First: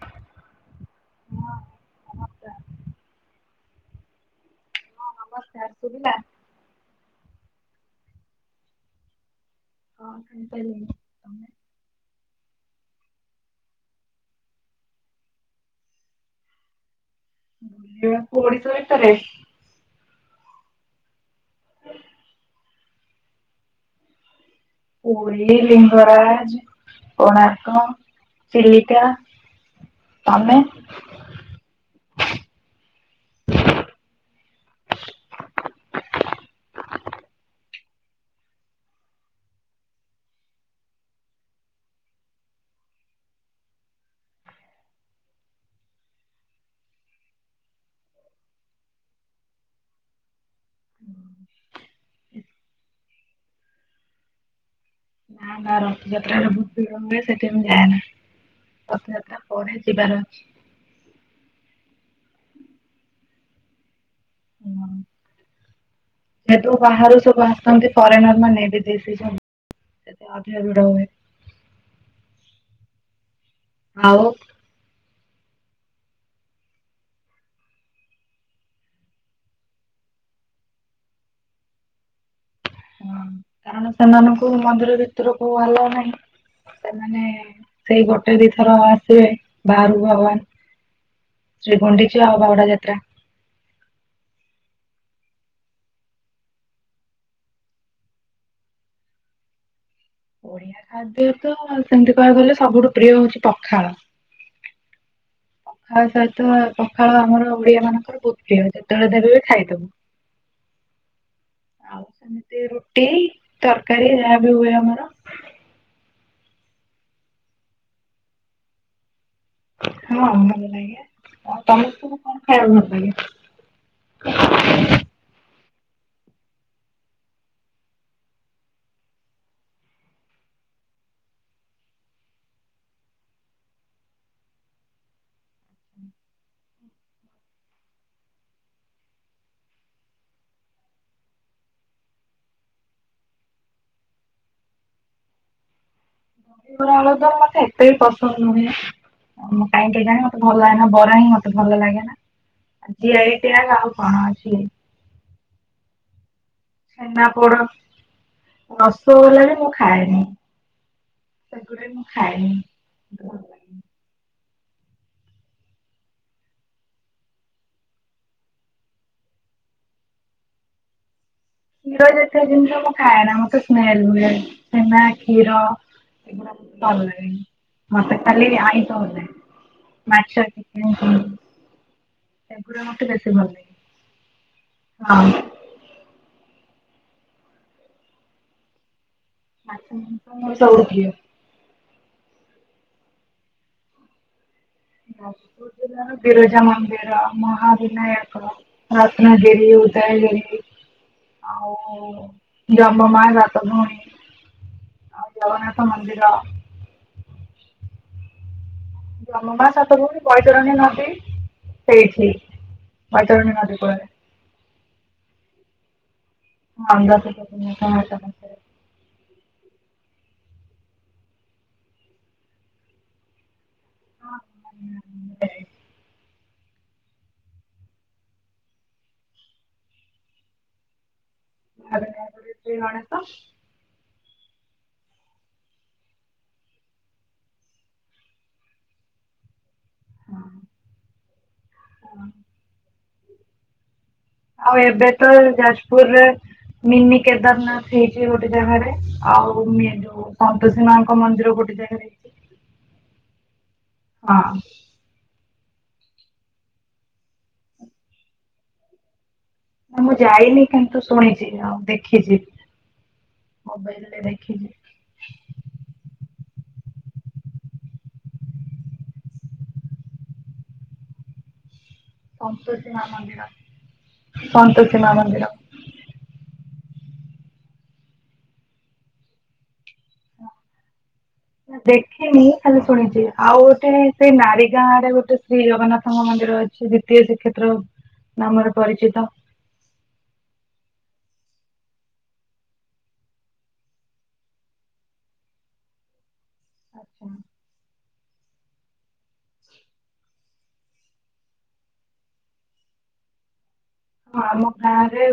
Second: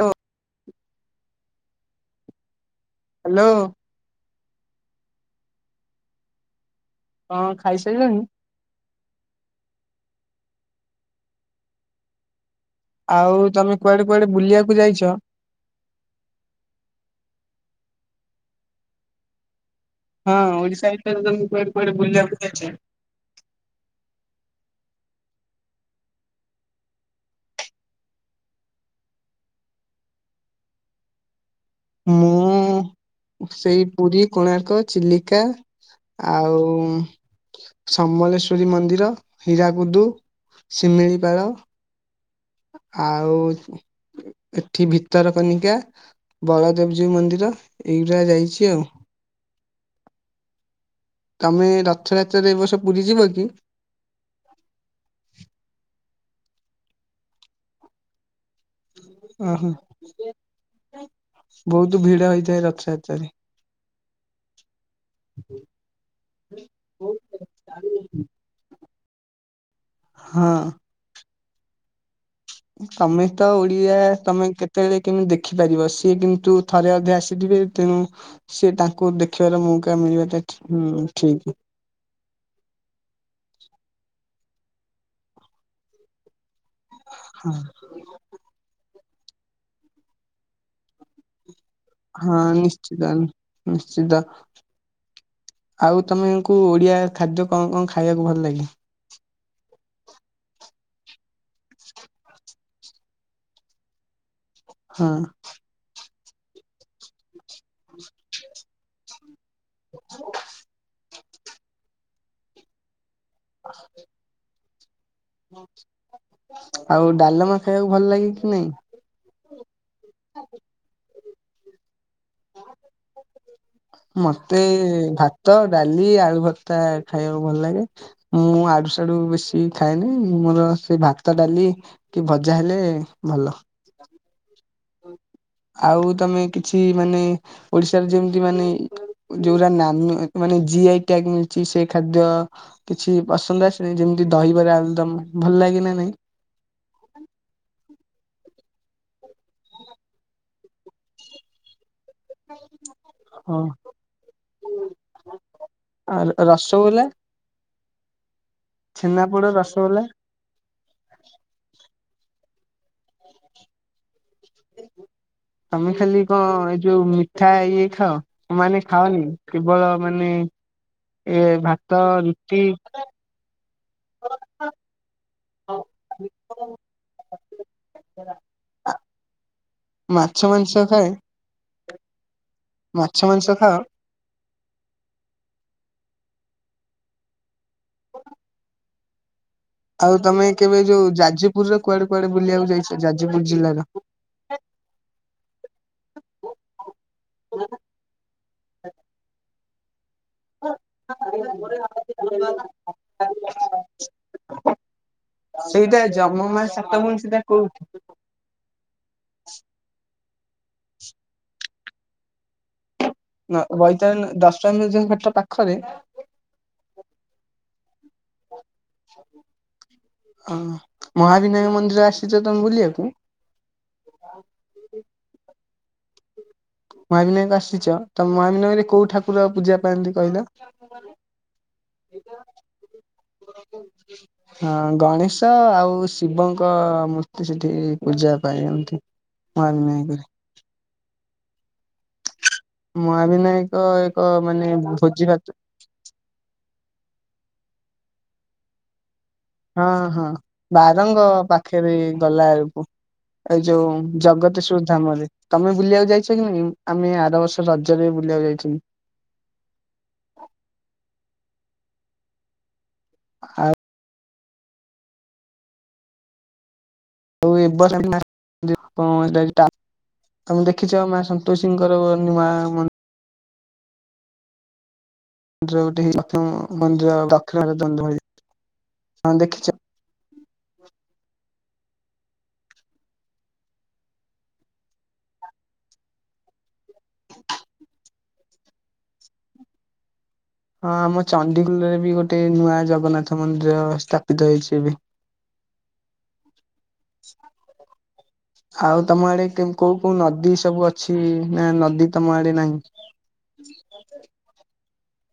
ଓହୋ। ହଁ ନମସ୍କାର ହ୍ୟାଲୋ। ହଁ ନମସ୍କାର ଶୁବିଲା। ହଁ ଖାଇସାରିଲଣି? ହଁ ଖାଇସାରିଲିଣି। ତମେ? ଆଉ ତମେ କୁଆଡେ କୁଆଡେ ବୁଲିବାକୁ ଯାଇଛ? ବୁଲିବାକୁ ଓଡ଼ିଶା ଭିତରେ? ହଁ ଓଡ଼ିଶା ଭିତରେ ତମେ କୁଆଡେ କୁଆଡେ ବୁଲିବାକୁ ଯାଇଚ? ପୁରି ଲିଙ୍ଗରାଜ କୋଣାର୍କ ଚିଲିକା। ତମେ? ମୁଁ ସେଇ ପୁରୀ କୋଣାର୍କ ଚିଲିକା ଆଉ ସମଲେଶ୍ଵରୀ ମନ୍ଦିର ହୀରାକୁଦୁ ଶିମିଳିପାଳ। ଆଉ ଏଠି ଭିତର କନିକା। ବଳଦେବଜୀ ମନ୍ଦିର ଏଇଗଡା ଯାଇଛି ଆଉ। ତମେ ରଥଯାତ୍ରା ରେ ଏବ ବର୍ଷ ପୁରୀ ଯିବ କି? ନା ନା ରଥଯାତ୍ରାରେ ବହୁତ ଭିଡ଼ ହୁଏ ସେଥିପାଇଁ ମୁଁ ଯାଏ ନା। ଓହୋ ଅଛି। ବହୁତ ଭିଡ ହେଇଥାଏ ରଥଯାତ୍ରାରେ। ହୁଁ ଯେହେତୁ ବାହାରୁ ସବୁ ଆସନ୍ତି ଫରେନର ମାନେ ବି ଦିଶିଛନ୍ତି ହଁ [unintelligible] ତମେ ତ ଓଡିଆ ଆଉ ତମେ କେ ସେତେବେଳେ କେମିତି ଦେଖିପାରିବ ସିଏ କିନ୍ତୁ ଥରେ ଅଧେ ଆସିଥିବେ ତେଣୁ ସେ ତାଙ୍କୁ ଦେଖିବାର ମୌକା ମିଳିବା ଟା ଠି ହୁଁ ଠିକି। ହୁଁ କାରଣ ସେମାନଙ୍କୁ ମନ୍ଦିର ଭିତରକୁ ଆଲାଉ ନାହିଁ ସେମାନେ ସେଇ ଗୋଟେ ଦି ଥର ଆସିବେ ବାହାରକୁ ଭଗବାନ। ଶ୍ରୀ ଗୁଣ୍ଡିଚା ହଁ ଆଉ ବାହୁଡ଼ା ଯାତ୍ରା। ନିଶ୍ଚିତ। ନିଶ୍ଚିତ। ଆଉ ତମେକୁ ଓଡିଆ ଖାଦ୍ୟ କଣ କଣ ଖାଇବାକୁ ଭଲ ଲାଗେ? ଓଡିଆ ଖାଦ୍ୟ ତ ସେମିତି କହିବାକୁ ଗଲେ ସବୁଠୁ ପ୍ରିୟ ହଉଛି ପଖାଳ। ହଁ। ତା ସହିତ ପଖାଳ ଆମର ଓଡିଆ ମାନଙ୍କର ବହୁତ ପ୍ରିୟ ଯେତେବେଳେ ଦେବେ ବି ଖାଇଦବୁ। [unintelligible] ଆଉ ସେମିତି ରୁଟି ତରକାରୀ ଯାହା ବି ହୁଏ ଆମର। ଆଉ ଡାଲମା ଖାଇବାକୁ ଭଲ ଲାଗେ କି ନାଇଁ? ହଁ ଭଲ ଲାଗେ ଆଉ ତମକୁ କଣ ଖାଇବାକୁ ଭଲ ଲାଗେ। ମତେ, ଭାତ, ଡାଲି, ଆଳୁ, ଭର୍ତ୍ତା, ଖାଇବାକୁ ଭଲ ଲାଗେ। ମୁଁ ଆଡୁ ସଡୁ ବେଶୀ ଖାଏନି ମୋର ସେ, ଭାତ, ଡାଲି। କି ଭଜା ହେଲେ ଭଲ। ଆଉ ତମେ କିଛି ମାନେ ଓଡିଶାରେ ଯେମିତି ମାନେ ଇ ଯୋଉରା ନାମ ମାନେ ଜିଆଇ ଟ୍ୟାଗ ମିଳଛି ସେ ଖାଦ୍ୟ। କିଛି ପସନ୍ଦ ଆସିନି ଯେମିତି ଦହିବାରେ ଆଳୁ ଦମ ଭଲ ଲାଗେ ନା ନାଇଁ? ଦହିବରା ଆଳୁ ଦମ ମତେ ଏତେ ବି ପସନ୍ଦ ନୁହେଁ। ମୁଁ କାଇଁ କେଜାଣି ମତ ଭଲ ଲାଗେନା ବରା ହିଁ ମତେ ଭଲ ଲାଗେ ନା। ଜିଆଇ ଟ୍ୟାଗ ଆଉ କଣ ଅଛି? ଆଉ ର ରସଗୋଲା। ପୋଡ଼ ରସଗୋଲା ଛେନାପୋଡ ବି ମୁଁ ରସଗୋଲା ଖାଏନି। ସେଗୁଡା ବି ମୁଁ ଖାଏନି। ତମେ ଖାଲି କଣ ଏଇ ଯୋଉ ମିଠା ଇଏ ଖାଅ? ମାନେ ଖାଅନି କେବଳ ମାନେ ଏ ଭାତ କ୍ଷୀର ଯେତେ ରୁଟି ଜିନିଷ ମୁଁ ଖାଏ ନା ମୋତେ ସ୍ମେଲ ହୁଏ ଛେନା କ୍ଷୀର। [unintelligible] ମତେ କାଲି ଆଇଁଷ ଭଲ ଲାଗେ। ମାଛ ମାଂସ ଚିକେନ ଖାଏ [unintelligible] ସେଗୁରା ମତେ ମାଛ ବେଶୀ ଭଲ ମାଂସ ଖାଅ ଲାଗେ ହଁ। ମାଛ ଆଉ ମାଂସ ତମେ ମୋର କେବେ ସବୁଠୁ ଯୋଉ ପ୍ରିୟ। ଯାଜପୁର ର କୁଆଡେ କୁଆଡେ ବୁଲିବାକୁ ଯାଇଛ ଯାଜପୁର ଜିଲ୍ଲାର? ଯାଯପୁର ଜିଲ୍ଲାର ବିରଜା ମନ୍ଦିର ମହା ବିନାୟକ। ରତ୍ନଗିରି ଉଦୟଗିରି। [unintelligible] ଆଉ ଯମମା ସାତ ଭଉଣୀ ଆଉ ଜଗନ୍ନାଥ ସେଇଟା ମନ୍ଦିର ଜମ ମା ସାତ ଭଉଣୀ ସେଟା କୋଉଠି? ବ୍ରହ୍ମମା ସତ ଭଉଣି ବୈତରଣୀ ନଦୀ ସେଇଠି। ବୈତରଣୀ ନାଁ ନଦୀ କୂଳରେ ବୈତରଣୀ ନ ଦଶ ମ୍ୟୁଜିୟମ ଘାଟ ପାଖରେ? ହଁ [unintelligible] ହଁ ମହାବିନାୟକ ମନ୍ଦିର ଆସିଛ ତମେ ବୁଲିବାକୁ? [unintelligible] ମହାବିନାୟକ ଆସିଛ ତ ମହାବିନୟରେ କୋଉ ଠାକୁର ପୂଜା ପାଆନ୍ତି କହିଲ? [unintelligible] କଣଚୁ ହଁ ଗଣେଶ ଆଉ ଶିବଙ୍କ ମୂର୍ତ୍ତି ସେଠି ପୂଜା ପାଇଁ ଏତି। ମୁଁ ଆଡେ ନାଇଁ କରି ହ ହଁ। ମହାବିନାୟକ ଏକ ମାନେ ଭୋଜି ଭାତ ପୁରରେ ମିନି କେଦାରନାଥ ହେଇଛି ଗୋଟେ ଜାଗାରେ ଆଉ ହଁ ମି- ଯୋଉ ହଁ ସନ୍ତୋଷୀ ମାଙ୍କ ବାରଙ୍ଗ ମନ୍ଦିର ଗୋଟେ ପାଖରେ ଜାଗାରେ ହେଇଛି ଗଲା ଆଳକୁ। ଏଇ ଯୋଉ ହଁ ଜଗତ ସୁଧାମରେ, ତମେ ବୁଲିବାକୁ ଯାଇଛ କି ନାଇଁ ଆମେ ଆର ବର୍ଷ ରଜରେ ବୁଲିବାକୁ ଯାଇଥିଲୁ। ନା ମୁଁ ଯାଇନି କିନ୍ତୁ ଶୁଣିଛି ଆଉ ଦେଖିଛି, ମୋବାଇଲରେ ଦେଖିଛି। ଆଉ ଏ ବର୍ଷ ଏଇଟା ତମେ ଦେଖିଛ ମା ସନ୍ତୋଷୀଙ୍କର ନୂଆ ସନ୍ତୋଷୀ ମା ମନ୍ଦିର ସନ୍ତୋଷୀ ମା ମନ୍ଦିର ନା, ଯୋଉଟି ଯେଉଁ ମନ୍ଦିର ଦକ୍ଷିଣରେ ଜନ୍ଦ ହେଇ ତମେ ଦେଖିଛ? ଦେଖିନି ଖାଲି ଶୁଣିଛି ଆଉ ଗୋଟେ ସେଇ ନାରୀ ଗାଁ ରେ ଗୋଟେ ଶ୍ରୀ ଜଗନ୍ନାଥଙ୍କ ମନ୍ଦିର ଅଛି। ସେ ଦ୍ୱିତୀୟ ଶ୍ରୀକ୍ଷେତ୍ର ନାମରେ ପରିଚିତ। ହଁ ଆମ ଚଣ୍ଡିଖୋଲରେ ବି ଗୋଟେ ନୂଆ ଜଗନ୍ନାଥ ମନ୍ଦିର ସ୍ଥାପିତ ହେଇଛି ଏବେ। ଆଚ୍ଛା। [inaudible] ଆଉ ତମ ଆଡେ କୋଉ କୋଉ ନଦୀ ସବୁ ଅଛି ନା ନଦୀ ତମ ଆଡେ ନାହିଁ? ହଁ ଆମ ଗାଁ ରେ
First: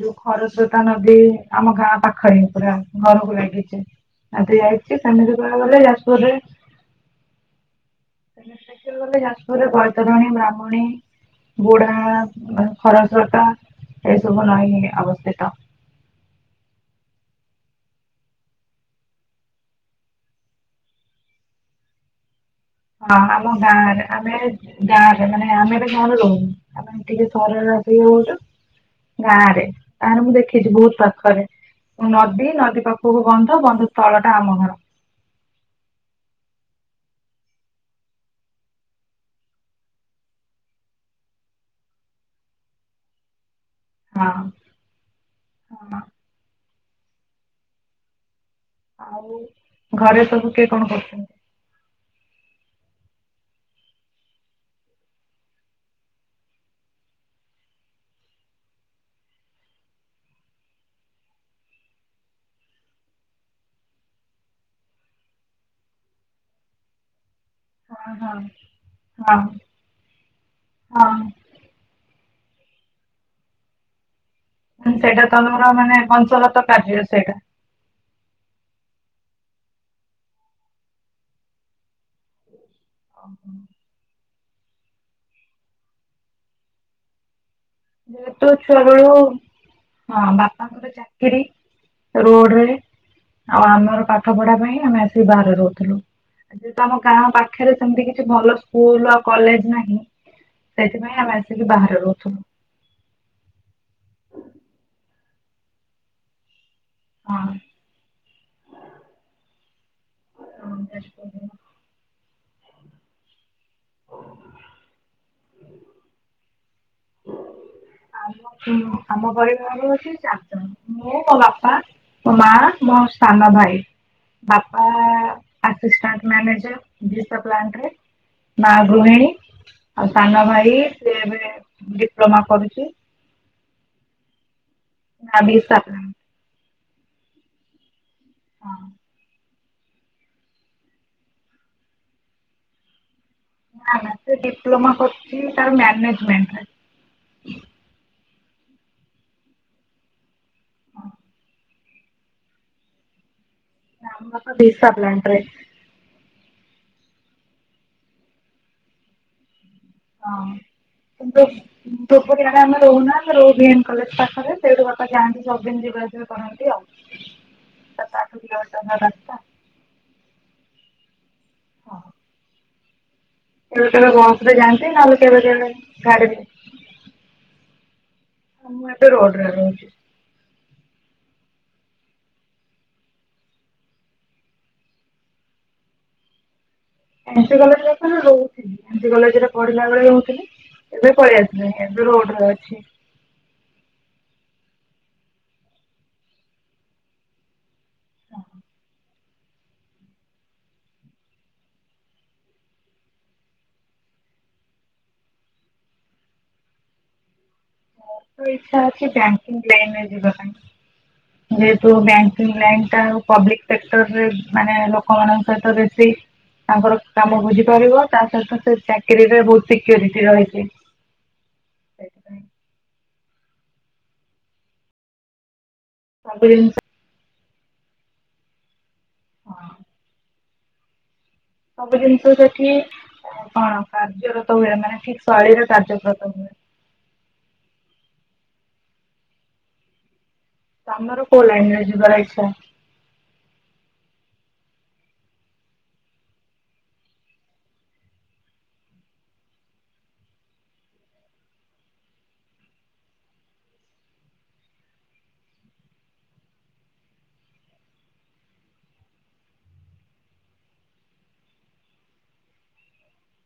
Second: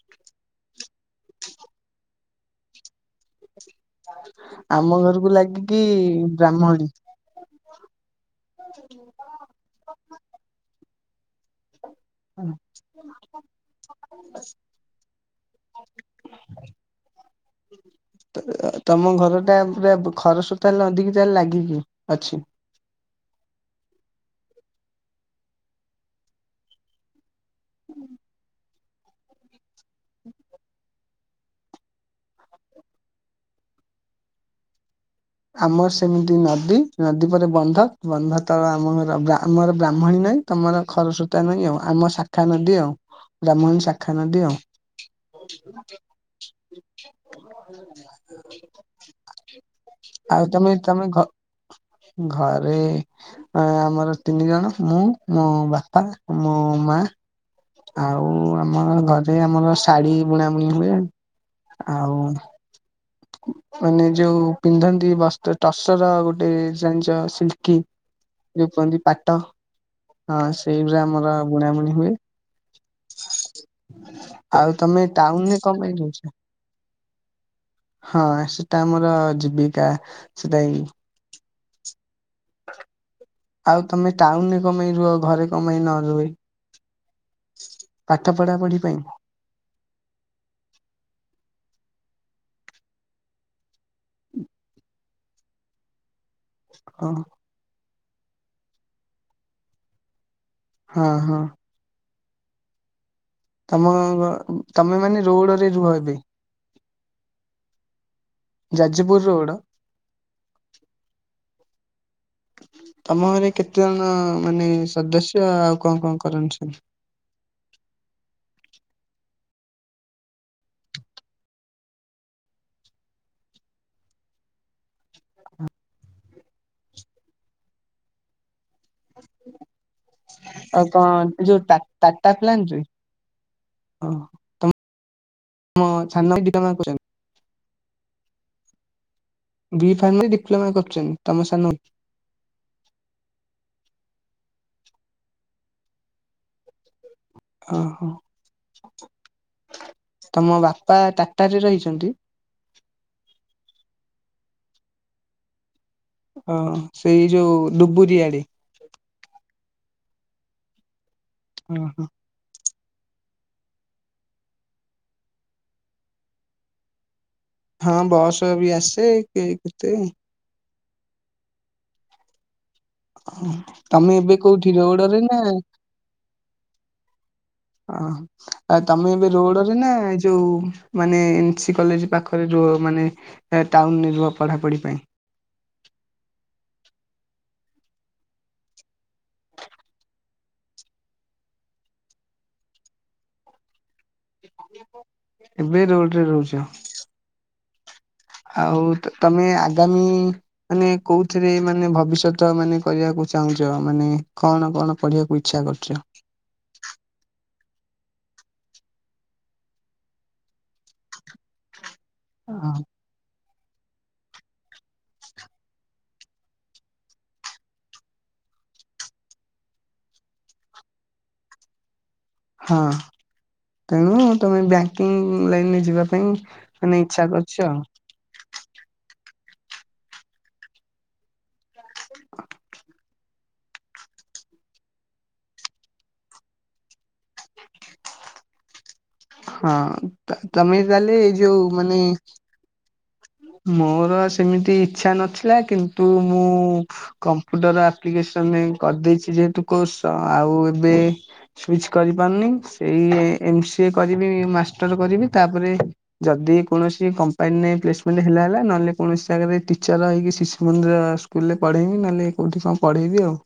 ଯୋଉ ଖରସୋତା ନଦୀ ଆମ ଗାଁ ପାଖରେ ପୁରା ଘରକୁ ଲାଗିଛି। ଆଜି ଯାଇଛି ସେମିତି କହିଆକୁ ଗଲେ ଯାଜପୁର ରେ ମଣି ଗଲେ ଯାଜପୁରରେ ବୈତରଣୀ, ବ୍ରାହ୍ମଣୀ, ବୁଡା ମାନେ ଖରସ୍ରୋତା ଏହି ସବୁ ନଈ ଅବସ୍ଥିତ। [unintelligible] ତମ ଘରଟା ପୁର ଖରସ୍ରୋତା ନଦୀକୁ ତାଲେ ଲାଗିକି ଅଛି? ହଁ ଆମ ଗାଁରେ ଆମେ ଗାଁରେ ମାନେ ଆମେ ଏବେ ଘରେ ରହୁନୁ। ଆମେ ଟିକେ ସହରରେ ଆସିକି ବୋତ ଗାଁ ରେ ତାହେଲେ ମୁଁ ଦେଖିଛି ବହୁତ ପାଖରେ ନଦୀ ନଦୀ ପାଖକୁ ବନ୍ଧ ବନ୍ଧ ତଳଟା ଆମ ଘର। ଆମର ସେମିତି ନଦୀ, ନଦୀ ପରେ ବନ୍ଧ, ବନ୍ଧ ତଳ ଆମର ଆମର ବ୍ରାହ୍ମଣୀନଈ ତମର ଖରସ୍ରୋତା ନଈ ଆଉ ଆମ ଶାଖା ନଦୀ ଆଉ ବ୍ରାହ୍ମଣୀ ସା ଖା ହଁ ନଦୀ ଆଉ ହଁ ଆଉ ଘରେ ଆଉ ସବୁ କିଏ ତମେ କଣ ତମେ ଘ କରୁଛନ୍ତି? ଘରେ ଆମର ତିନି ଜଣ ମୁଁ ମୋ ବାପା, ମୋ ମା ଆଉ ଆମ ଘରେ ଆମର ଶାଢୀ ବୁଣା ବୁଣି ହୁଏ ଆଉ ମାନେ ଯୋଉ ପିନ୍ଧନ୍ତି ବସ ଟସର ଗୋଟେ ଜାଣିଛ କି ହଁ ହଁ ଯୋଉ କୁହନ୍ତି ପାଟ ହଁ ହଁ ସେଇ ଗୁରା ହଁ ଆମର ବୁଣାବୁଣି ହୁଏ, ଆଉ ତମେ ଟାଉନରେ କଣ ପାଇଁ ରହୁଛ? ତ କାର୍ଯ୍ୟ ସେଇଟା ହଁ ସେଟା ଆମର ଜୀବିକା, ସେଟା ଇ ଓହୋ। ଆଉ ତମେ ଟାଉନରେ କଣ ପାଇଁ ରୁହ ଘରେ କଣ ପାଇଁ ନରହି? ଯେହେତୁ ପଢା ପଢି ଛୁଆ ପାଇଁ ବେଳୁ ହଁ ବାପାଙ୍କର ଚାକରି ରୋଡ଼ରେ ଆଉ ଆମର ପାଠ ପଢା ପାଇଁ ଆମେ ଆସିକି ବାହାରେ ରହୁଥିଲୁ। ଆଉ ଯେହେତୁ ଆମ ଓ ଗାଁ ପାଖରେ ସେମତି କିଛି ଭଲ ସ୍କୁଲ ଆଉ କଲେଜ ନାହିଁ। ହଁ ସେଇଥିପାଇଁ ଆମେ ହଁ ଆସିକି ବାହାରେ ରହୁଥୁନୁ। ତମ ଘ ତମେମାନେ ରୋଡରେ ରୁହ ଏବେ? ହଁ। ଯାଜପୁର ରୋଡ? ଯାଜପୁରରେ। ତମ ଘରେ କେତେ ଜଣ ମାନେ ସଦସ୍ୟ ଆଉ କଣ କଣ କରନ୍ତି ସବୁ। ଆମ ପରିବାରୁ ଅଛି ଚାରି ଜଣ ମୁଁ ମୋ ବାପା ମୋ ମାଆ ମୋ ସାନଭାଇ। ବାପା ଆସିଷ୍ଟାଣ୍ଟ ମ୍ୟାନେଜର ଦିଟା ପ୍ଲାଣ୍ଟରେ। ମା ଗୃହିଣୀ ଆଉ ସାନ ଭାଇ ଆଉ ସିଏ ଏବେ ଡିପ୍ଲୋମା କରୁଚି। ଓହୋ ନା ବି ତମ ସାରିଲାଣି ସାନ ଭାଇ ଡିପ୍ଲୋମା କରୁଚନ୍ତି। ହଁ। ଡି ଫାର୍ମରେ ଡିପ୍ଲୋମା କରୁଚନ୍ତି ତମ ସାନଭାଇ। ନା ନା ସେ ଡିପ୍ଲୋମା କରୁଚି ତାର ମ୍ୟାନେଜମେଣ୍ଟରେ। ଓହୋ ତମ ବାପା ଟାଟାରେ ରହିଚନ୍ତି? ନା ମୋ ବାପା ଦିସା ପ୍ଲାଣ୍ଟରେ। ଅ ସେଇ ଯୋଉ ଡୁବୁରି ଆଡେ। ଅଁ କିନ୍ତୁ ଓହୋ ଡୁ ବୁରୁ ଆଡେ ଆମେ ରହୁନା ଆମେ ରହୁ ଭିଏମ୍ କଲେଜ ପାଖରେ ସେଇଠୁ ବାପା ଯାଆନ୍ତି ସବୁଦିନ ଯିବା ଆସିବା କ ରନ୍ତି ଆଉ। ହଁ ସାତ ଆଠ ବସ ବି କିଲୋମିଟର ଆସେ ରାସ୍ତା କି କେତେ? ହଁ। ହଁ କେବେ କେବେ ତମେ ଏବେ ବସ ରେ କୋଉଠି ଯାଆନ୍ତି ନହେଲେ ରୋଡ଼ରେ ନା? କେବେ କେବେ ଗାଡିରେ ଅହଁ ଆଉ ତମେ ଏବେ ରୋଡରେ ନା ଏ ଯୋଉ ମାନେ ଏନ୍ ସି କଲେଜ ପାଖରେ ରୁହ ମାନେ ଟାଉନରେ ରୁହ ପଢ଼ାପଢ଼ି ପାଇଁ। ଏନ୍ ସି କଲେଜରେ ତ ରହୁଥିଲି ଏନ୍ ସି କଲେଜରେ ପଢିଲା ବେଳେ ରହୁଥିଲି ଏବେ ପଳିଆସନି ଏବେ ରୋଡରେ ଅଛି। ଏବେ ରୋଡରେ ରହୁଚୁ। ଆଉ ତ ତମେ ଆଗାମୀ ମାନେ କୋଉଥିରେ ମାନେ ଭବିଷ୍ୟତ ମାନେ କରିବାକୁ ଚାହୁଁଚ ମାନେ କଣ କଣ ପଢିବାକୁ ଇ ଇଚ୍ଛା କରୁଚ? ମୋର ତ ଇଛା ଅଛି ବ୍ୟାଙ୍କିଙ୍କି ଲାଇନ୍ ଯିବାପାଇଁ ଯେହେତୁ ବ୍ୟାଙ୍କ୍ ହଁ ଲାଇନଟା ଆଉ ପବ୍ଲିକସେକ୍ଟରରେ ମାନେ ଲୋକମାନଙ୍କ ସହିତ ବେଶୀ ତାଙ୍କର କାମ ଭୋଜି କରିବ ତା ସହିତ ସେ ଚାକିରିରେ ବୋହୁତ ସିକ୍ୟୁରିଟି ରହିଚି। ହଁ ତେଣୁ ତୁମେ ବ୍ୟାଙ୍କିଙ୍କି ଲାଇନରେ ଯିବାପାଇଁ ସବୁ ଜିନିଷ ମାନେ ଇଚ୍ଛା କର ଚ [unintelligible] ସବୁ ଜିନିଷ ସେଠି କଣ କାର୍ଯ୍ୟରତ ହୁଏ ମାନେ ଠିକ ଶୈଳୀରେ କାର୍ଯ୍ୟରତ ହୁଏ। ହଁ ତ ତମେ ତାହେଲେ ତମର କୋଉ ଏଇଯୋଉ ଲାଇନରେ ମାନେ ଯିବାର ଇଚ୍ଛା? ମୋର ସେମିତି ଇଚ୍ଛା ନଥିଲା କିନ୍ତୁ ମୁଁ କମ୍ପୁଟର ଆପ୍ଲିକେସନ ଏଇ କରିଦେଇଚି ଯେହେତୁ କୋର୍ସ ଆଉ ଏବେ ସୁଇଚ କରିପାରୁନି ସେଇ ଏମ୍ ସି ଏ କରିବି ମାଷ୍ଟର କରିବି ତାପରେ ଯଦି କୌଣସି କମ୍ପାନୀରେ ପ୍ଲେସମେଣ୍ଟ ହେଲା ହେଲା ନହେଲେ କୌଣସି ଜାଗାରେ ଟିଚର ରହିକି ଶିଶୁ ମନ୍ଦିର ସ୍ ସ୍କୁଲରେ ପଢ଼େଇମି ନହେଲେ କୋଉଠି କଣ ପଢେଇବି ଆଉ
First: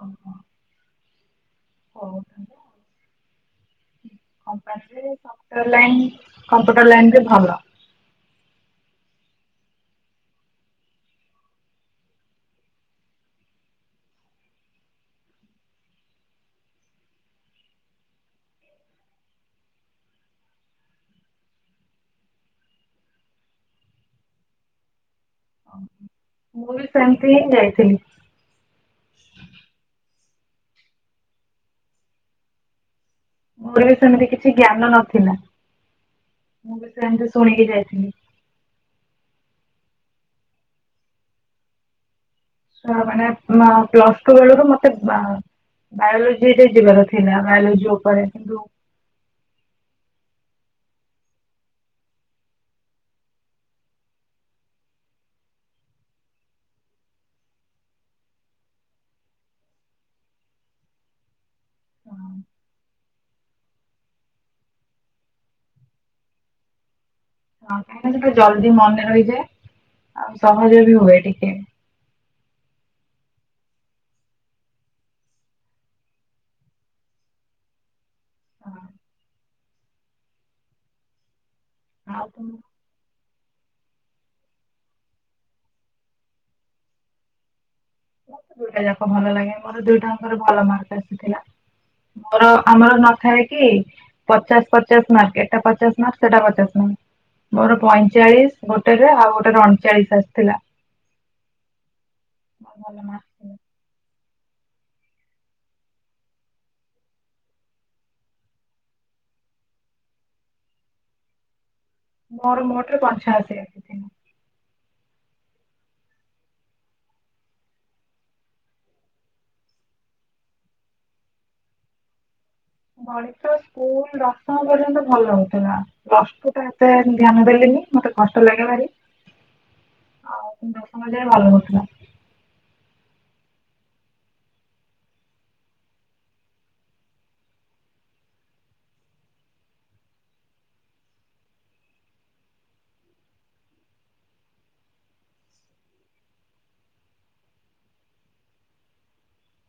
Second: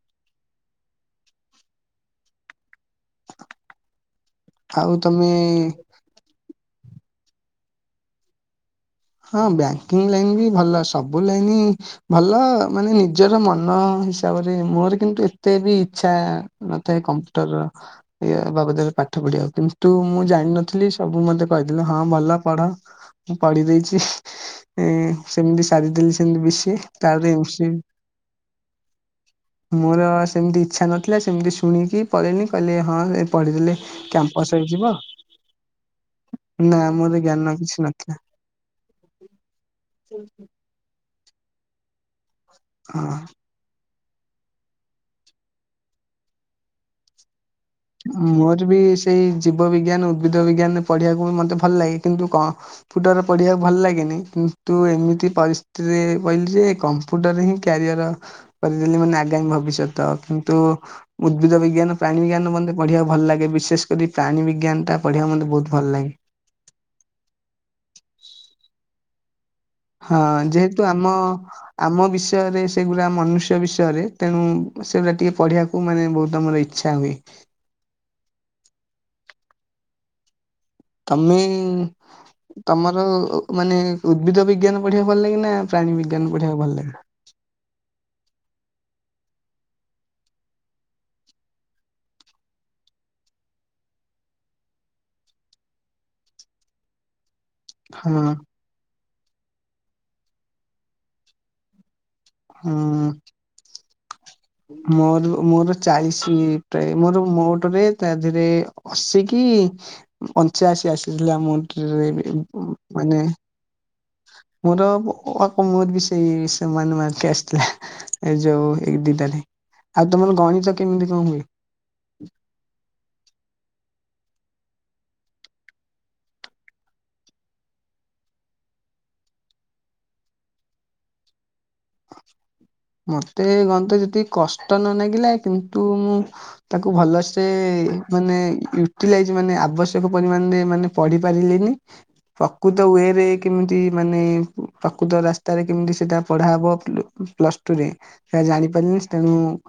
ଓହୋ। ଓ ହୋ। ଆଉ ଯେ ତମେ କମ୍ପ୍ୟୁଟର ଲାଇନ୍ କମ୍ପ୍ୟୁଟର ଲାଇନରେ ଭଲ ହଁ ବ୍ୟାଙ୍କିଙ୍କି ଲାଇନ ବି ଭଲ ସବୁ ଲାଇନ ଭଲ ମାନେ ନିଜର ମନ ହିସାବରେ ମୋର କିନ୍ତୁ ଏତେ ବି ଇଚ୍ଛା ମତେ ଏ କମ୍ପ୍ୟୁଟର ଏ ବାବଦରେ ପାଠ ପଢିବା କିନ୍ତୁ ମୁଁ ଜାଣିନଥିଲି ସବୁ ମତେ କହିଦେଲେ ହଁ ଭଲ ପଢ ମୁଁ ପଢ଼ି ଦେଇଛି। ସେମିତି ଏ ସାରିଦେଲି ମୁଁ ବିସି ବି ତା ସେମିତି ପରେ ହିଁ ଏମସି ଯାଇଥିଲି ମୋର ସେମିତି ଇଚ୍ଛାନଥିଲା ସେମିତି ଶୁଣିକି ପଳେଇଲି କହିଲେ ହଁ ପଢିଦେଲେ ମୋର ବି ସେମିତି କିଛି କ୍ୟାମ୍ପସ ହେଇ ଜ୍ଞାନ ଯିବ ନଥିଲା। ମୁଁ ନା ବି ମୋର ସେମିତି ଜ୍ଞାନ ଶୁଣିକି କିଛି ଯାଇଥିଲି ନଥିଲା। ହୁଁ ହୁଁ। ହ ହଁ। ମାନେ ମ ପ୍ଲସ ଟୁ ବେଳକୁ ମତେ ବା ବାୟୋଲୋଜିରେ ଯିବାର ଥିଲା ବାୟୋଲୋଜି। ଉପରେ କିନ୍ତୁ ମୋର ବି ସେଇ ଜୀବ ବିଜ୍ଞାନ ଉଦ୍ଭିଦ ବିଜ୍ଞାନ ପଢିବାକୁ ମତେ ଭଲ ଲାଗେ କିନ୍ତୁ କଅ ଫୁଟରେ ପଢିବାକୁ ଭଲ ଲାଗେନି କିନ୍ତୁ ଏମିତି ପରିସ୍ଥିତିରେ କହିଲି ଯେ କମ୍ କମ୍ପ୍ୟୁଟର ହିଁ କ୍ୟାରିଅର। କରିଦେଲି ମାନେ ଆଗାମୀ ଭବିଷ୍ୟତ କିନ୍ତୁ ଉଦ୍ଭିଦ ବିଜ୍ଞାନ ପ୍ରାଣୀ ହଁ ବିଜ୍ଞାନ ବ ପଢ଼ିବାକୁ ଭଲ ଲାଗେ ବିଶେଷ କରି ପ୍ରାଣୀ ବିଜ୍ଞାନ ଟା ପଢ଼ିବାକୁ ମୋତେ ବହୁତ ଭଲ ଲାଗେ। ହଁ କାହିଁକି ସେଟା ଜଲଦି ମନେ ରହିଯାଏ ହଁ ଆଉ ସହଜ ଯେହେତୁ ବି ଆମ ହୁଏ ଟିକେ। ଆମ ବିଷୟରେ ସେଗୁଡା ମନୁଷ୍ୟ ବିଷୟରେ ତେଣୁ ସେଗୁଡା ଟିକେ ପଢିବାକୁ ମାନେ ବହୁତ ଆମର ଇ ଇଚ୍ଛା ହୁଏ। ଆଉ ତମେ ତମକୁ ତମର - ମାନେ ଉଦ୍ଭିଦ ବିଜ୍ଞାନ ପଢିବାକୁ ଭଲ ଲାଗେ ନା ପ୍ରାୀ ବିଜ୍ଞାନ ପଢିବାକୁ ଭଲ ଲାଗେ? ମୋତ ଦୁଇଟା ଯାକ ଭଲ ଲାଗେ ମୋର ଦୁଇଟା ଙ୍କର ଭଲ ମାର୍କ ଆସିଥିଲା। ମୋର ଆମର ନଥାଏ କି? ପଚାଶ ପଚାଶ ମାର୍କ ଏଟା ପଚାଶ ମାର୍କ ସେଟା ପଚାଶ ମାର୍କ। ମୋର ହଁ ପଇଁଚାଳିଶ ଗୋଟେରେ ଆଉ ଗୋଟେରେ ଅଣଚାଳିଶ ଆସିଥିଲା। ହଁ। ଭଲ ମାର୍କ ଥିଲା ମୋର ମୋର ଚାଳିଶ ପ୍ରାୟ ମୋର ମୋଟରେ ତା ଦେହରେ ଅଶୀ କି ପଞ୍ଚାଅଶୀ ଆସିଥିଲା ମୋ। [inaudible] ମୋର ମୋଟରେ ପଞ୍ଚା ଅଶି। ମୋର ଅ [inaudible] ସେଇ ସମାନ ମାର୍କ ଆସିଥିଲା। ଏଇ ଯୋଉ ଏଇ ଦିଟ ଆଉ ତମର ଗଣିତ କେମିତି କଣ ହୁଏ? ଗଣିତ ସ୍କୁଲ ଦଶମ ପର୍ଯ୍ୟନ୍ତ ଭଲ ହଉଥିଲା। କଷ୍ଟ ଟା ଏତେ ଧ୍ୟାନ ଦେଲିନି ମତେ କଷ୍ଟ ଲାଗେଭାରୀ। ଆଉ ସେ ଦଶମ ଯାଏ ଘରେ ରହୁଥିଲା। ମତେ ଗଣିତ ଯେତିକି କଷ୍ଟ ନ ଲାଗିଲା କିନ୍ତୁ ତାକୁ ଭଲସେ ମାନେ ୟୁଟିଲାଇଜ ମାନେ ଆବଶ୍ୟକ ପରିମାଣରେ ମାନେ ପଢି ପାରିଲିନି। ପ୍ରକୃତ ୱେରେ କେମିତି ମାନେ ପ୍ରକୃତ ରାସ୍ତାରେ କେମିତି ସେଟା ପଢାହବ। ପ୍ଲସ ଟୁ ରେ ସେଟା ଜାଣିପାରିଲିନି ତେଣୁ